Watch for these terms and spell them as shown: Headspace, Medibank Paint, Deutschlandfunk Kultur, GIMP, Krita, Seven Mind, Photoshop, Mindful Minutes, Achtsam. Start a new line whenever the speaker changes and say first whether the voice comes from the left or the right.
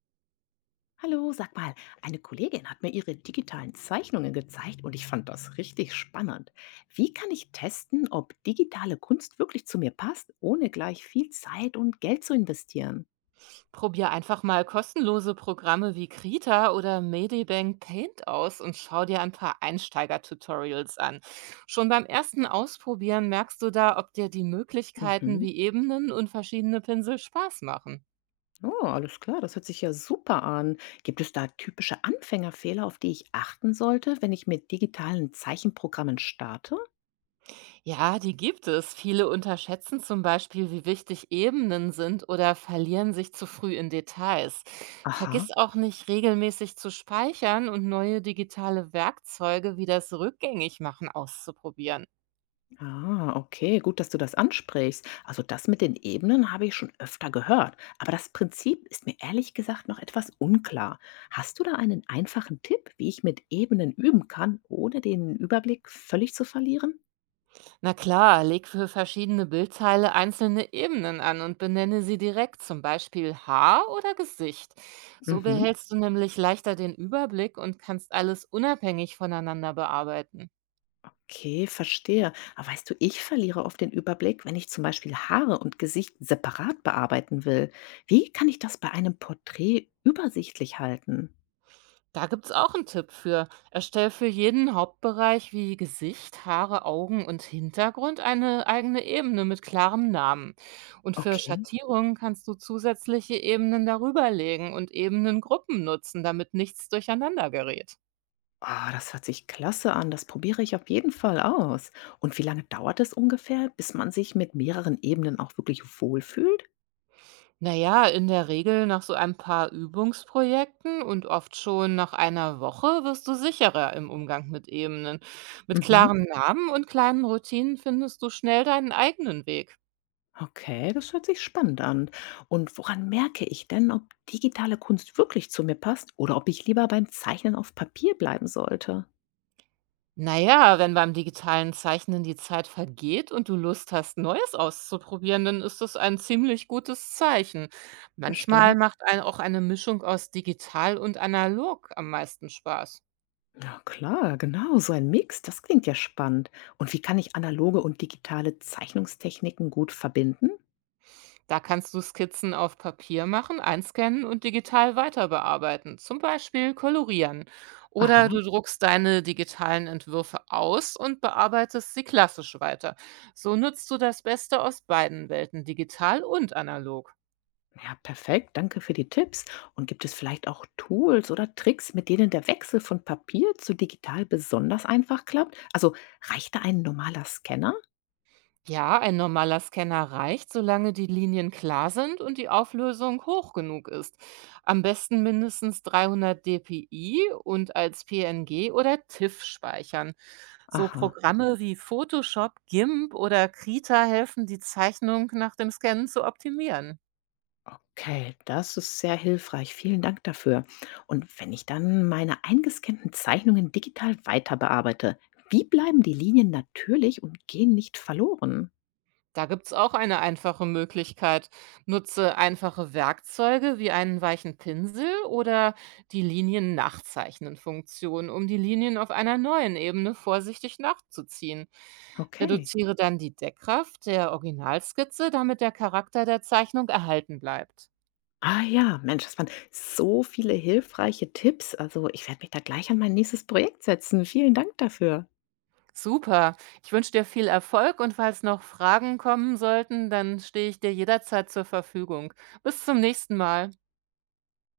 left: Hallo, sag mal, eine Kollegin hat mir ihre digitalen Zeichnungen gezeigt und ich fand das richtig spannend. Wie kann ich testen, ob digitale Kunst wirklich zu mir passt, ohne gleich viel Zeit und Geld zu investieren?
right: Probier einfach mal kostenlose Programme wie Krita oder Medibank Paint aus und schau dir ein paar Einsteiger-Tutorials an. Schon beim ersten Ausprobieren merkst du da, ob dir die Möglichkeiten
left: Mhm.
right: wie Ebenen und verschiedene Pinsel Spaß machen.
left: Oh, alles klar, das hört sich ja super an. Gibt es da typische Anfängerfehler, auf die ich achten sollte, wenn ich mit digitalen Zeichenprogrammen starte?
right: Ja, die gibt es. Viele unterschätzen zum Beispiel, wie wichtig Ebenen sind oder verlieren sich zu früh in Details. Vergiss
left: Aha.
right: auch nicht, regelmäßig zu speichern und neue digitale Werkzeuge wie das Rückgängigmachen auszuprobieren.
left: Ah, okay, gut, dass du das ansprichst. Also das mit den Ebenen habe ich schon öfter gehört, aber das Prinzip ist mir ehrlich gesagt noch etwas unklar. Hast du da einen einfachen Tipp, wie ich mit Ebenen üben kann, ohne den Überblick völlig zu verlieren?
right: Na klar, leg für verschiedene Bildteile einzelne Ebenen an und benenne sie direkt, zum Beispiel Haar oder Gesicht. So
left: Mhm.
right: behältst du nämlich leichter den Überblick und kannst alles unabhängig voneinander bearbeiten.
left: Okay, verstehe. Aber weißt du, ich verliere oft den Überblick, wenn ich zum Beispiel Haare und Gesicht separat bearbeiten will. Wie kann ich das bei einem Porträt übersichtlich halten?
right: Da gibt's auch einen Tipp für. Erstell für jeden Hauptbereich wie Gesicht, Haare, Augen und Hintergrund eine eigene Ebene mit klarem Namen. Und für
left: Okay.
right: Schattierungen kannst du zusätzliche Ebenen darüber legen und Ebenengruppen nutzen, damit nichts durcheinander gerät.
left: Ah, das hört sich klasse an. Das probiere ich auf jeden Fall aus. Und wie lange dauert es ungefähr, bis man sich mit mehreren Ebenen auch wirklich wohlfühlt?
right: Naja, in der Regel nach so ein paar Übungsprojekten und oft schon nach einer Woche wirst du sicherer im Umgang mit Ebenen. Mit
left: Mhm.
right: klaren Namen und kleinen Routinen findest du schnell deinen eigenen Weg.
left: Okay, das hört sich spannend an. Und woran merke ich denn, ob digitale Kunst wirklich zu mir passt oder ob ich lieber beim Zeichnen auf Papier bleiben sollte?
right: Naja, wenn beim digitalen Zeichnen die Zeit vergeht und du Lust hast, Neues auszuprobieren, dann ist das ein ziemlich gutes Zeichen.
left: Verstehe.
right: Manchmal macht auch eine Mischung aus digital und analog am meisten Spaß.
left: Ja, klar, genau, so ein Mix, das klingt ja spannend. Und wie kann ich analoge und digitale Zeichnungstechniken gut verbinden?
right: Da kannst du Skizzen auf Papier machen, einscannen und digital weiterbearbeiten, zum Beispiel kolorieren.
left: Aha.
right: Oder du druckst deine digitalen Entwürfe aus und bearbeitest sie klassisch weiter. So nutzt du das Beste aus beiden Welten, digital und analog.
left: Ja, perfekt. Danke für die Tipps. Und gibt es vielleicht auch Tools oder Tricks, mit denen der Wechsel von Papier zu digital besonders einfach klappt? Also reicht da ein normaler Scanner?
right: Ja, ein normaler Scanner reicht, solange die Linien klar sind und die Auflösung hoch genug ist. Am besten mindestens 300 dpi und als PNG oder TIFF speichern. So
left: Aha.
right: Programme wie Photoshop, GIMP oder Krita helfen, die Zeichnung nach dem Scannen zu optimieren.
left: Okay, das ist sehr hilfreich. Vielen Dank dafür. Und wenn ich dann meine eingescannten Zeichnungen digital weiter bearbeite, wie bleiben die Linien natürlich und gehen nicht verloren?
right: Da gibt's auch eine einfache Möglichkeit. Nutze einfache Werkzeuge wie einen weichen Pinsel oder die Linien-Nachzeichnen-Funktion, um die Linien auf einer neuen Ebene vorsichtig nachzuziehen.
left: Okay.
right: Reduziere dann die Deckkraft der Originalskizze, damit der Charakter der Zeichnung erhalten bleibt.
left: Ah ja, Mensch, das waren so viele hilfreiche Tipps. Also ich werde mich da gleich an mein nächstes Projekt setzen. Vielen Dank dafür.
right: Super. Ich wünsche dir viel Erfolg und falls noch Fragen kommen sollten, dann stehe ich dir jederzeit zur Verfügung. Bis zum nächsten Mal.